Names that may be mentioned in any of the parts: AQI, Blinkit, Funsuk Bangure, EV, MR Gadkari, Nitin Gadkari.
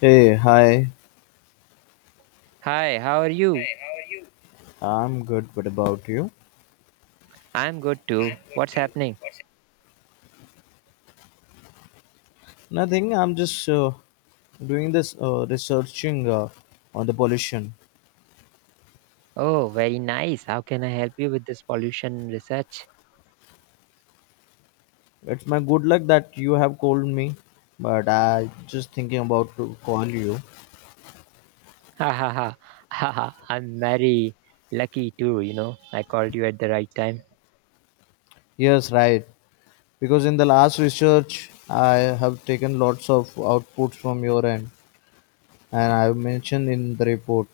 Hey, hi. Hi, how are you? I'm good. What about you? I'm good too. What's happening? Nothing. I'm just doing this researching on the pollution. Oh, very nice. How can I help you with this pollution research? It's my good luck that you have called me, but I just thinking about to call you. Ha ha ha. Ha ha. I'm very lucky too. I called you at the right time. Yes, right. Because in the last research, I have taken lots of outputs from your end, and I have mentioned in the report.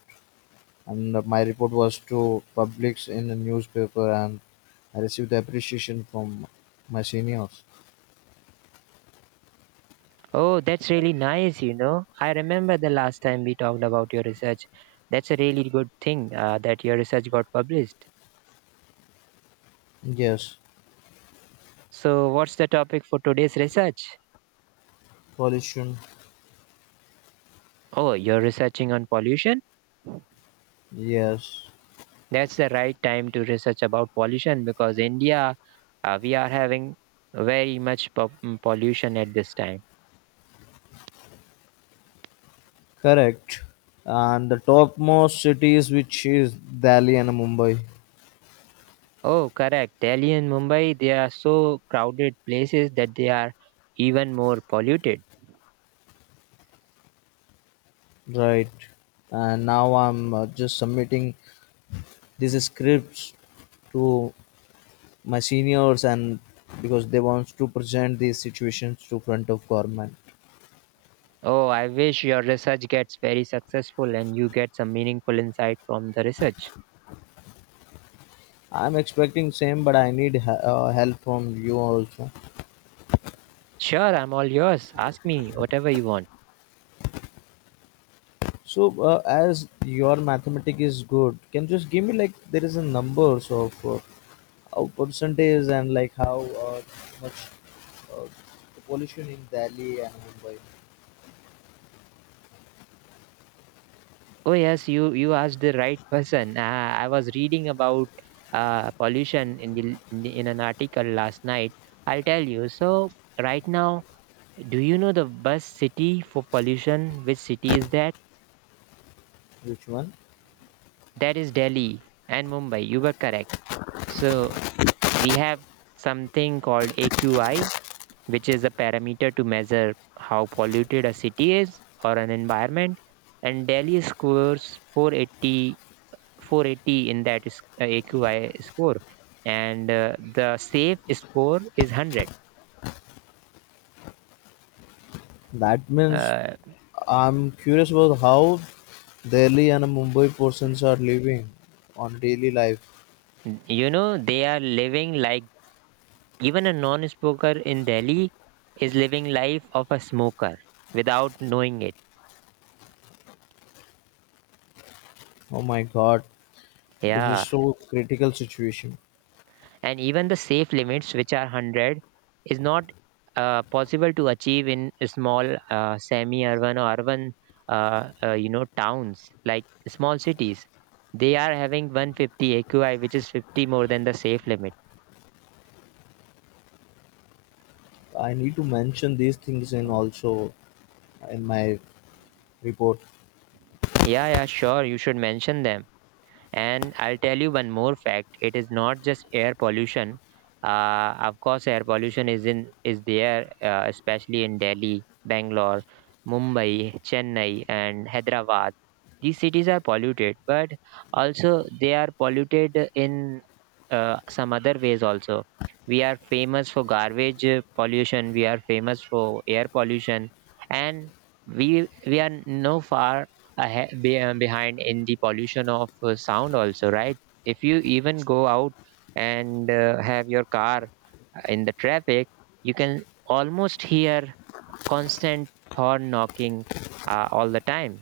And my report was to publish in the newspaper, and I received the appreciation from my seniors. Oh, that's really nice. I remember the last time we talked about your research. That's a really good thing that your research got published. Yes. So, what's the topic for today's research? Pollution, Oh, you're researching on pollution? yes, That's the right time to research about pollution because India. We are having very much pollution at this time. correct. And the topmost cities, which is Delhi and Mumbai, Oh, correct. Delhi and Mumbai, they are so crowded places that they are even more polluted. right? And now I'm just submitting these scripts to my seniors, and because they want to present these situations to front of government. Oh, I wish your research gets very successful and you get some meaningful insight from the research. I'm expecting same, but I need help from you also. Sure, I'm all yours. Ask me whatever you want. So, as your mathematics is good, can you just give me like there is a numbers of how percentage and like how much uh, the pollution in Delhi and Mumbai, Oh, yes, you asked the right person. I was reading about pollution in an article last night. I'll tell you. So, right now, do you know the best city for pollution? Which city is that? which one? That is Delhi and Mumbai. You were correct. So we have something called AQI, which is a parameter to measure how polluted a city is or an environment. And Delhi scores four eighty four eighty in that is, AQI score, and the safe score is 100. That means Uh, I'm curious about how Delhi and Mumbai persons are living on daily life. you know they are living like even a non smoker in Delhi is living life of a smoker without knowing it. Oh my God, this is Yeah. so critical situation. And even the safe limits, which are 100, is not possible to achieve in small semi-urban or urban, towns like small cities. They are having 150 AQI, which is 50 more than the safe limit. I need to mention these things in also in my report. Yeah, yeah, sure. You should mention them. And I'll tell you one more fact. It is not just air pollution. Of course, air pollution is there, especially in Delhi, Bangalore, Mumbai, Chennai, and Hyderabad. These cities are polluted, but also they are polluted in some other ways also. We are famous for garbage pollution. We are famous for air pollution, and we are no far behind in the pollution of sound also, right? If you even go out and have your car in the traffic, you can almost hear constant horn knocking all the time.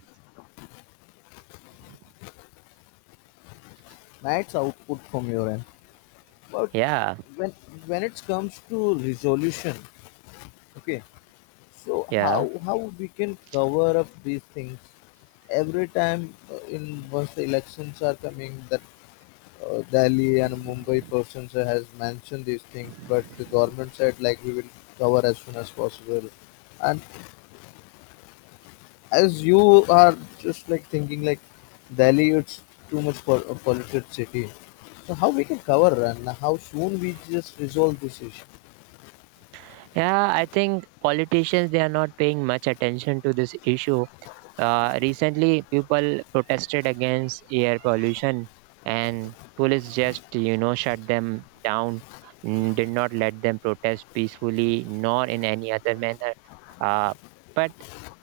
That's output from your end. But Yeah, when when it comes to resolution, okay, so yeah, how we can cover up these things every time in once the elections are coming that Delhi and Mumbai persons has mentioned these things, but the government said like we will cover as soon as possible. And as you are just like thinking like Delhi, it's too much for a polluted city. So how we can cover and how soon we just resolve this issue? yeah, I think politicians they are not paying much attention to this issue. Recently, people protested against air pollution, and police just shut them down, did not let them protest peacefully nor in any other manner. Uh, but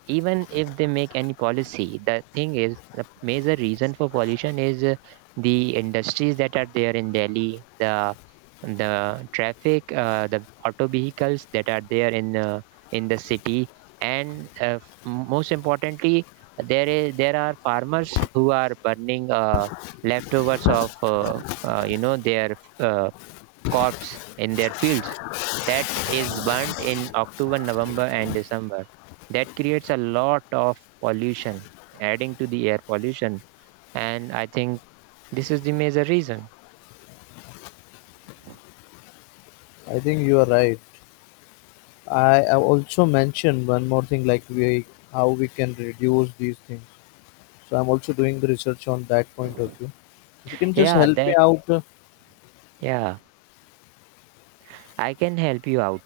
even if they make any policy, the thing is, the major reason for pollution is the industries that are there in Delhi, the traffic, the auto vehicles that are there in the city, and most importantly there are farmers who are burning leftovers of their crops in their fields that is burnt in October, November, and December. That creates a lot of pollution, adding to the air pollution. And I think this is the major reason. I think you are right. I have also mentioned one more thing like we how we can reduce these things. So I'm also doing the research on that point of view. If you can just Yeah, help me that. out, Yeah, I can help you out.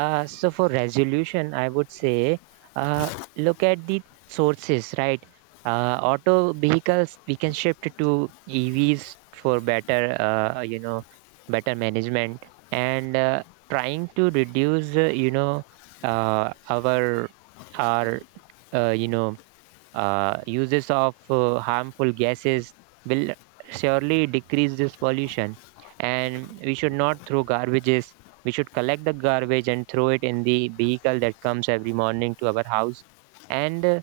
So for resolution, I would say uh, look at the sources, right? Auto vehicles we can shift to EVs for better management, and trying to reduce, our our uh, you know uses of harmful gases will surely decrease this pollution. And we should not throw garbages. We should collect the garbage and throw it in the vehicle that comes every morning to our house. And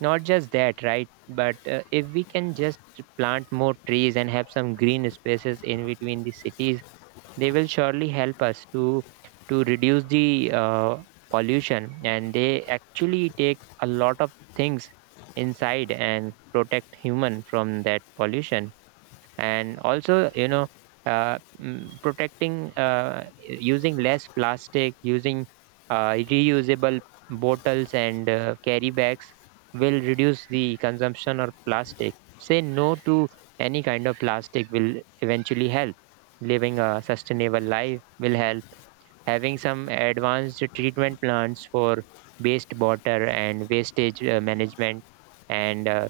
not just that, right? But if we can just plant more trees and have some green spaces in between the cities, they will surely help us to reduce the pollution. And they actually take a lot of things inside and protect human from that pollution. And also protecting, using less plastic, using reusable bottles and carry bags will reduce the consumption of plastic. Say no to any kind of plastic will eventually help. Living a sustainable life will help. Having some advanced treatment plants for waste water and wastage management. And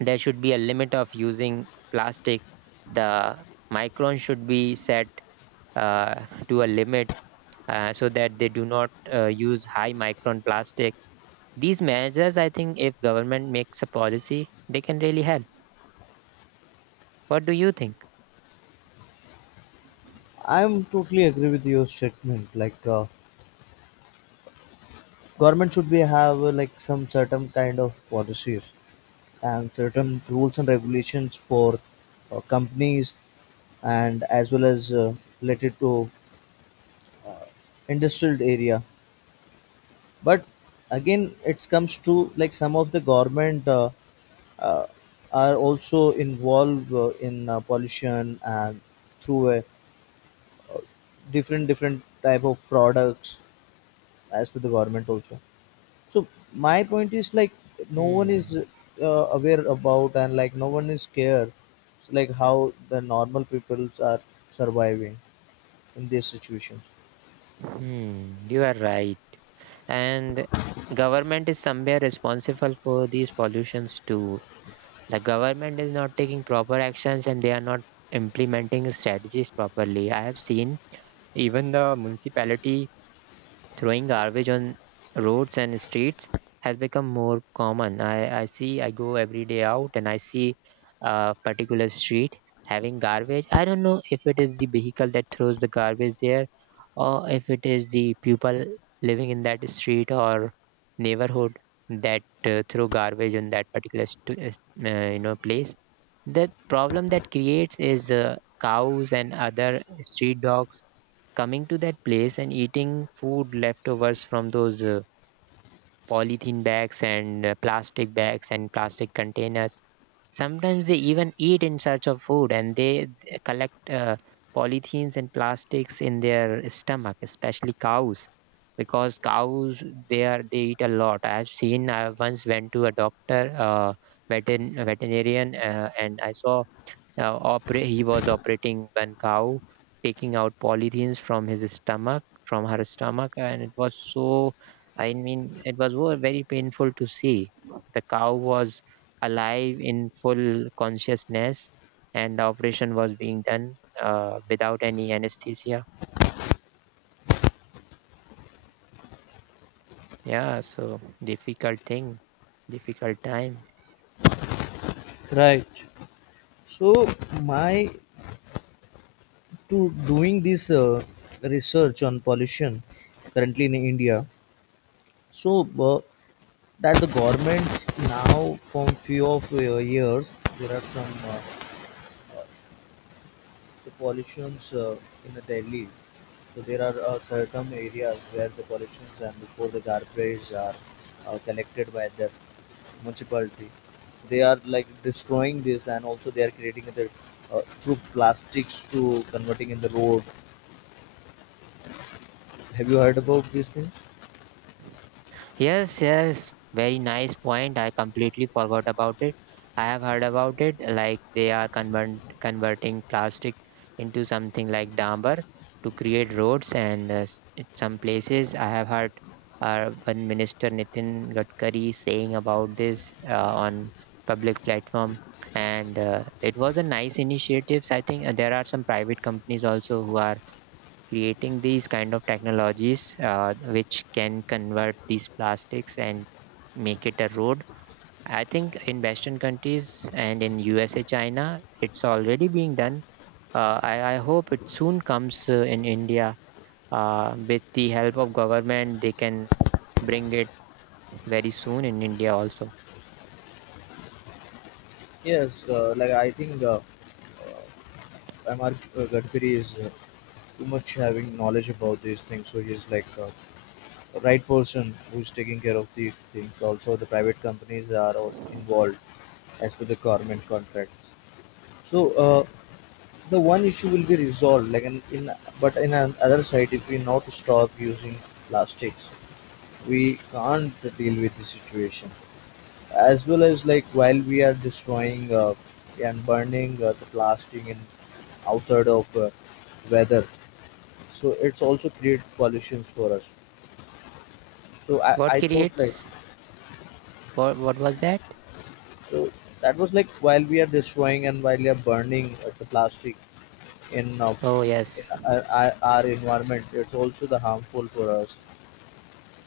there should be a limit of using plastic. The micron should be set to a limit so that they do not use high micron plastic. These measures, I think, if government makes a policy, they can really help. What do you think? I'm totally agree with your statement. Like government should be have like some certain kind of policies and certain rules and regulations for companies and as well as related to industrial area. But again, it comes to like some of the government. Uh, are also involved in pollution and through a different different type of products as to the government also, so my point is like no one is Hmm. uh, aware about, and like no one is scared, so like how the normal peoples are surviving in these situations. Hmm. You are right. And government is somewhere responsible for these pollutions too. The government is not taking proper actions and they are not implementing strategies properly. I have seen even the municipality throwing garbage on roads and streets has become more common. I see, I go every day out and I see a particular street having garbage. I don't know if it is the vehicle that throws the garbage there or if it is the people living in that street or neighborhood that throw garbage on that particular place. The problem that creates is cows and other street dogs coming to that place and eating food leftovers from those polythene bags and plastic bags and plastic containers. Sometimes they even eat in search of food and they collect polythenes and plastics in their stomach, especially cows, because cows they eat a lot. I've seen. I once went to a doctor, veterinarian, and I saw he was operating one cow, taking out polythenes from his stomach, from her stomach, and it was so. I mean, it was very painful to see. The cow was alive in full consciousness, and the operation was being done without any anesthesia. Yeah, so difficult thing, difficult time. Right. So my to doing this research on pollution currently in India. So that the governments now from few of years there are some the pollutions in the Delhi. So there are certain areas where the pollutions and before the garbage are collected by the municipality. They are like destroying this, and also they are creating the through plastics to converting in the road. Have you heard about these things? Yes, yes, very nice point. I completely forgot about it. I have heard about it, like they are converting plastic into something like damper to create roads, and in some places I have heard one minister Nitin Gadkari saying about this on public platform, and it was a nice initiatives. I think there are some private companies also who are creating these kind of technologies which can convert these plastics and make it a road. I think in western countries and in USA, China, it's already being done. I hope it soon comes in India with the help of government they can bring it very soon in India also. Yes, like I think Mr. Gadkari is too much having knowledge about these things, so he's like right person who's taking care of these things. Also, the private companies are all involved as per the government contracts. So the one issue will be resolved. Like in, but in an other side, if we not stop using plastics, we can't deal with the situation. As well as like while we are destroying and burning the plastic in outside of weather, so it's also create pollutions for us. So I, What I thought like, creates? What was that? so that was like while we are destroying and while we are burning the plastic in, uh, Oh, in yes, our environment, it's also the harmful for us.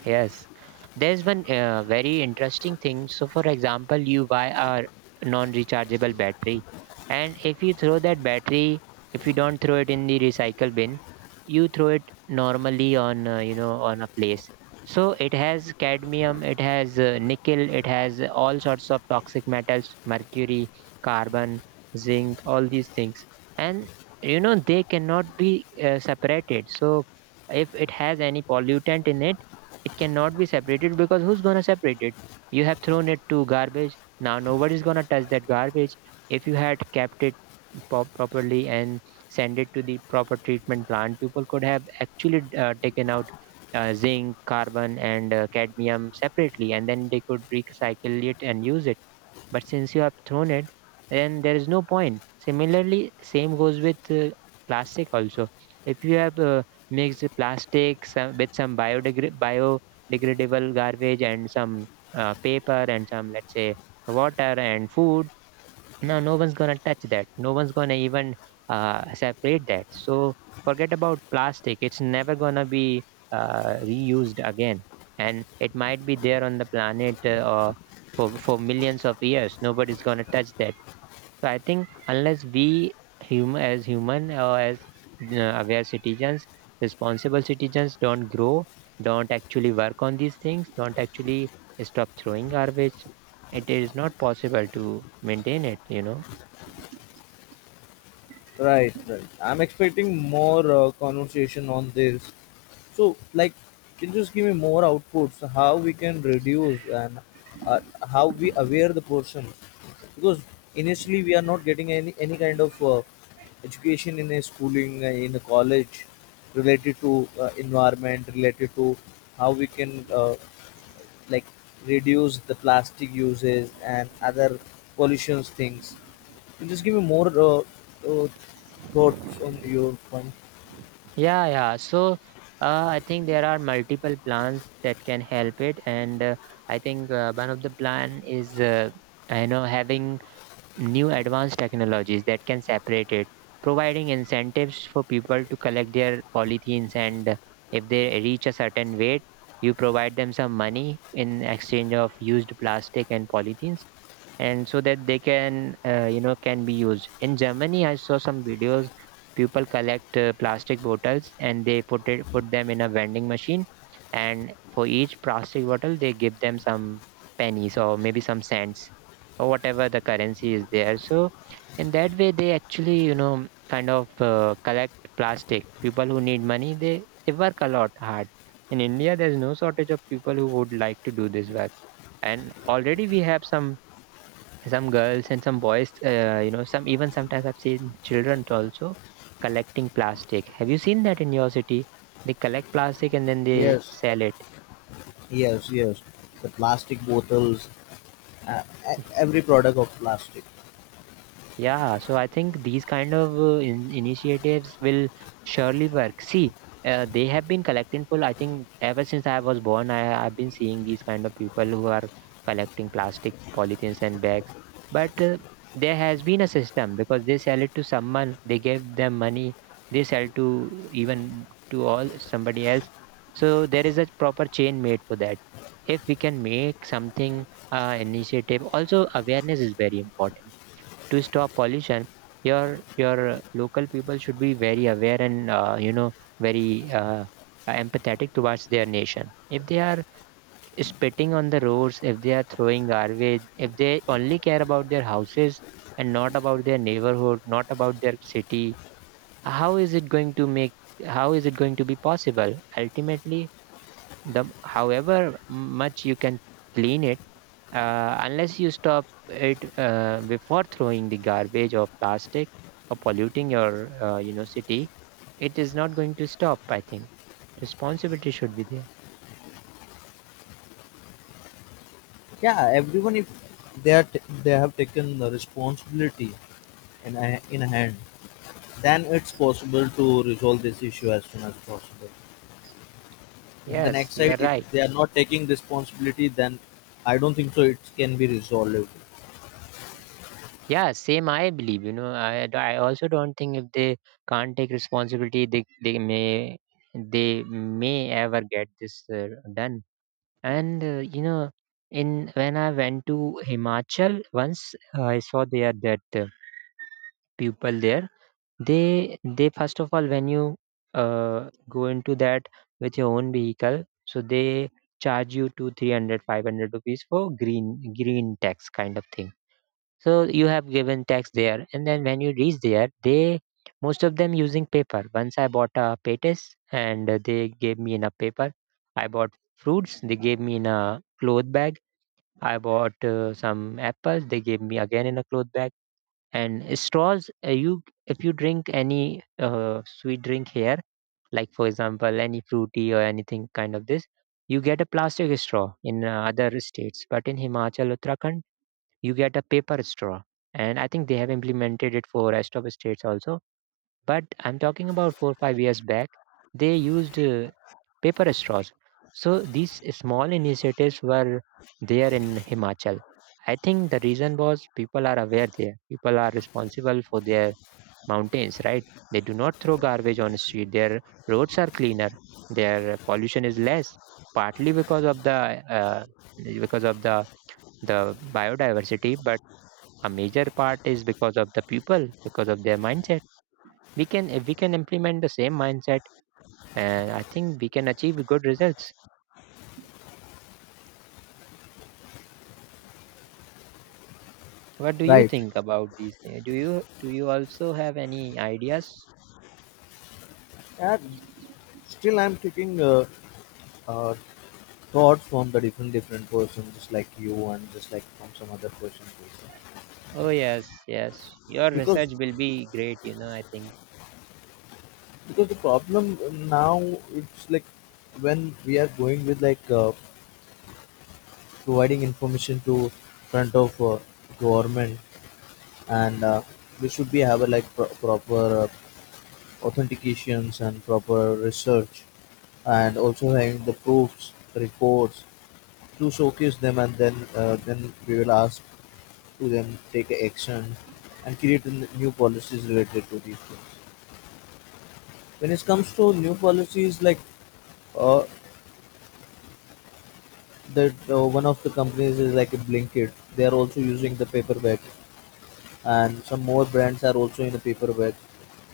yes, there's one very interesting thing. So, for example, you buy a non-rechargeable battery, and if you throw that battery, if you don't throw it in the recycle bin, you throw it normally on you know on a place. So it has cadmium, it has nickel, it has all sorts of toxic metals, mercury, carbon, zinc, all these things, and you know they cannot be separated. So if it has any pollutant in it, it cannot be separated because who's gonna separate it? You have thrown it to garbage. Now nobody's gonna touch that garbage. If you had kept it properly and send it to the proper treatment plant, people could have actually taken out zinc, carbon, and cadmium separately, and then they could recycle it and use it. But since you have thrown it, then there is no point. Similarly, same goes with plastic also. If you have mixed plastic some, with some biodegradable garbage and some paper and some, let's say, water and food, no, no one's gonna touch that. No one's gonna even separate that. So forget about plastic, it's never gonna be reused again. And it might be there on the planet or for millions of years nobody's gonna touch that. So I think, unless we as human or as aware citizens, responsible citizens don't grow, don't actually work on these things, don't actually stop throwing garbage, it is not possible to maintain it. Right, right. I'm expecting more conversation on this. So, like, can you just give me more outputs? How we can reduce and uh, how we aware the person? Because initially we are not getting any kind of education in a schooling in a college related to environment, related to how we can like reduce the plastic uses and other pollutions things. Just give me more uh, thoughts on your point. Yeah, yeah. I think there are multiple plans that can help it, and I think one of the plan is you know, having new advanced technologies that can separate it, providing incentives for people to collect their polythenes, and if they reach a certain weight, you provide them some money in exchange of used plastic and polythenes, and so that they can you know, can be used. In Germany, I saw some videos. People collect plastic bottles and they put them in a vending machine, and for each plastic bottle they give them some pennies or maybe some cents or whatever the currency is there. So in that way they actually, you know, kind of collect plastic. People who need money, they work a lot hard. In India, there's no shortage of people who would like to do this work. And already we have some girls and some boys, you know, some, even sometimes I've seen children also collecting plastic. Have you seen that in your city? They collect plastic and then they Yes, sell it. yes, yes. The plastic bottles, uh, every product of plastic. Yeah, so I think these kind of in initiatives will surely work. See, they have been collecting full. I think ever since I was born, I've been seeing these kind of people who are collecting plastic, polythenes and bags. But there has been a system because they sell it to someone, they give them money, they sell to even to all somebody else. So there is a proper chain made for that. If we can make something initiative, also awareness is very important to stop pollution. Your local people should be very aware and, you know, very empathetic towards their nation. If they are spitting on the roads, if they are throwing garbage, if they only care about their houses and not about their neighborhood, not about their city, how is it going to make? How is it going to be possible? Ultimately, the however much you can clean it, unless you stop it before throwing the garbage or plastic or polluting your you know city, it is not going to stop. I think responsibility should be there. Yeah, everyone, if they are they have taken the responsibility in a hand, then it's possible to resolve this issue as soon as possible. In the Yes, next you side, are if right. they are not taking responsibility, then I don't think so. It can be resolved. Yeah, same, I believe. You know, I also don't think. If they can't take responsibility, they may, they may ever get this done. And, you know, in when I went to Himachal once, I saw there that people there. They first of all, when you go into that with your own vehicle, so they charge you to 300, 500 rupees for green tax kind of thing. So you have given tax there, and then when you reach there, they most of them using paper. Once I bought a patis, and they gave me enough paper. I bought fruits. They gave me in a cloth bag. I bought some apples. They gave me again in a cloth bag and straws. You, if you drink any sweet drink here, like for example any fruity or anything kind of this, you get a plastic straw in other states. But in Himachal, Uttarakhand, you get a paper straw. And I think they have implemented it for rest of the states also. But I'm talking about 4 or 5 years back. They used paper straws. So these small initiatives were there in Himachal. I think the reason was people are aware there. People are responsible for their mountains, right? They do not throw garbage on the street. Their roads are cleaner. Their pollution is less, partly uh, because of the biodiversity, but a major part is because of the people, because of their mindset. We can, if we can implement the same mindset, and I think we can achieve good results. What do you Right. think about these things? Do you also have any ideas? Yeah, still I'm taking uh, thought from the different different person just like you and just like from some other person also. Oh, yes, yes. Your because research will be great, you know, I think. because the problem now it's like when we are going with like providing information to front of government, and we should be have a like proper authentications and proper research and also having the proofs reports to showcase them, and then we will ask to them, take action, and create new policies related to these things. When it comes to new policies, like uh, that, one of the companies is like a Blinkit. They are also using the paper bag, and some more brands are also in the paper bag.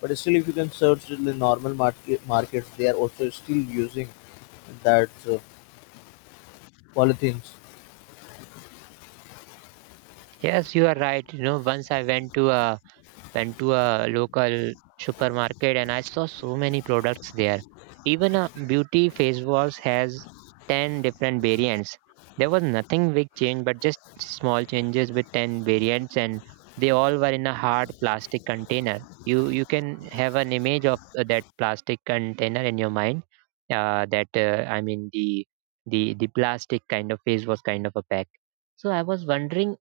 But still, if you can search in the normal markets, they are also still using that polythenes. Yes, you are right. You know, once I went to a local supermarket and I saw so many products there. Even a beauty face wash has 10 different variants. There was nothing big change but just small changes with 10 variants, and they all were in a hard plastic container. You can have an image of that plastic container in your mind. That, I mean the the plastic kind of face wash kind of a pack. So I was wondering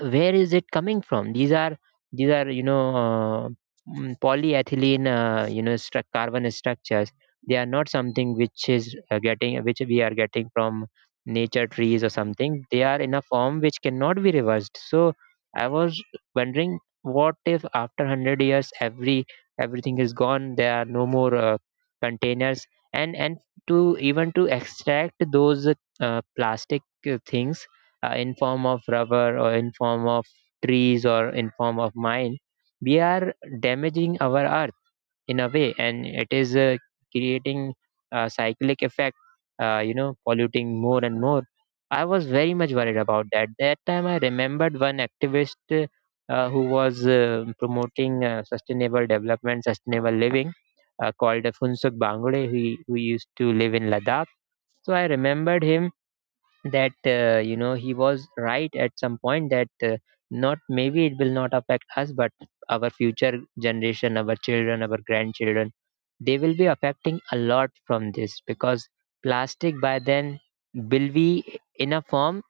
where is it coming from. These are these are, you know, polyethylene, you know, carbon structures. They are not something which is getting, which we are getting from nature, trees or something. They are in a form which cannot be reversed. So I was wondering, what if after 100 years every everything is gone? There are no more containers, and to even to extract those plastic things, in form of rubber or in form of trees or in form of mine, we are damaging our earth in a way, and it is creating a cyclic effect, you know, polluting more and more. I was very much worried about that. That time I remembered one activist, who was promoting sustainable development, sustainable living, called Funsuk Bangure, who used to live in Ladakh. So I remembered him that, you know, he was right at some point that not maybe it will not affect us, but our future generation, our children, our grandchildren, they will be affecting a lot from this, because plastic by then will be in a form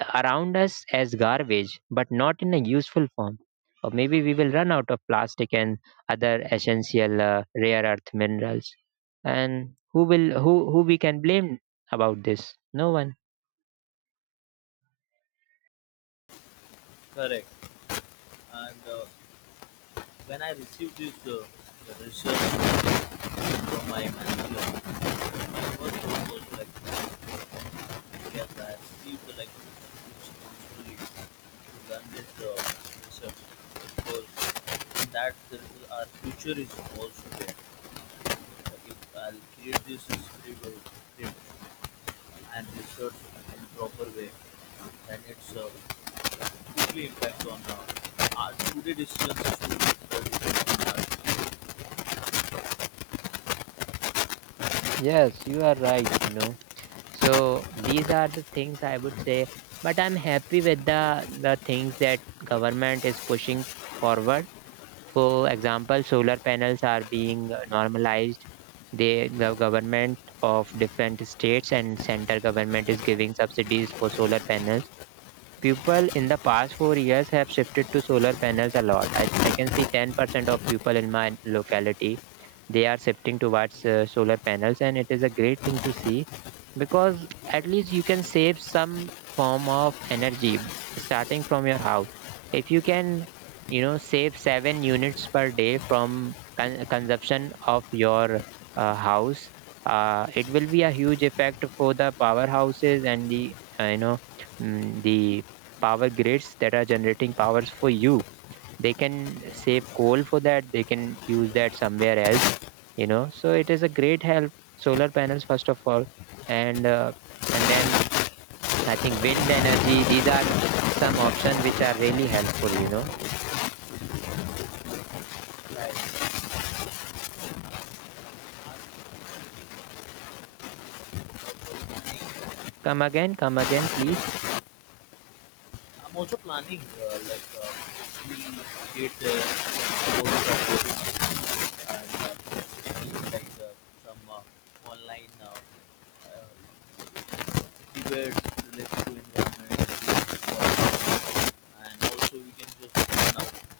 around us as garbage but not in a useful form, or maybe we will run out of plastic and other essential rare earth minerals. And who will, who we can blame about this? No one. Correct. And when I received this result from my manager, my first thought was like, yes, I received like responsibility to learn this research, because in that there is our future is also there. Like if I'll create this script and research in proper way, then it's quickly impact on our today decisions to make the difference Yes, you are right, you know. So these are the things I would say, but I'm happy with the things that government is pushing forward. For example, solar panels are being normalized. They, the government of different states and center government is giving subsidies for solar panels. People in the past 4 years have shifted to solar panels a lot. I can see 10% of people in my locality, they are shifting towards solar panels, and it is a great thing to see because at least you can save some form of energy starting from your house. If you can, you know, save 7 units per day from consumption of your house, it will be a huge effect for the powerhouses and the, you know, the power grids that are generating powers for you. They can save coal for that. They can use that somewhere else. You know, so it is a great help. Solar panels, first of all, and uh, and then I think wind energy. These are some option which are really helpful. You know, in our life. I'm come again, please. also planning, like, we did course of coding, and we like some online uh, debates related to environment, and also we can just now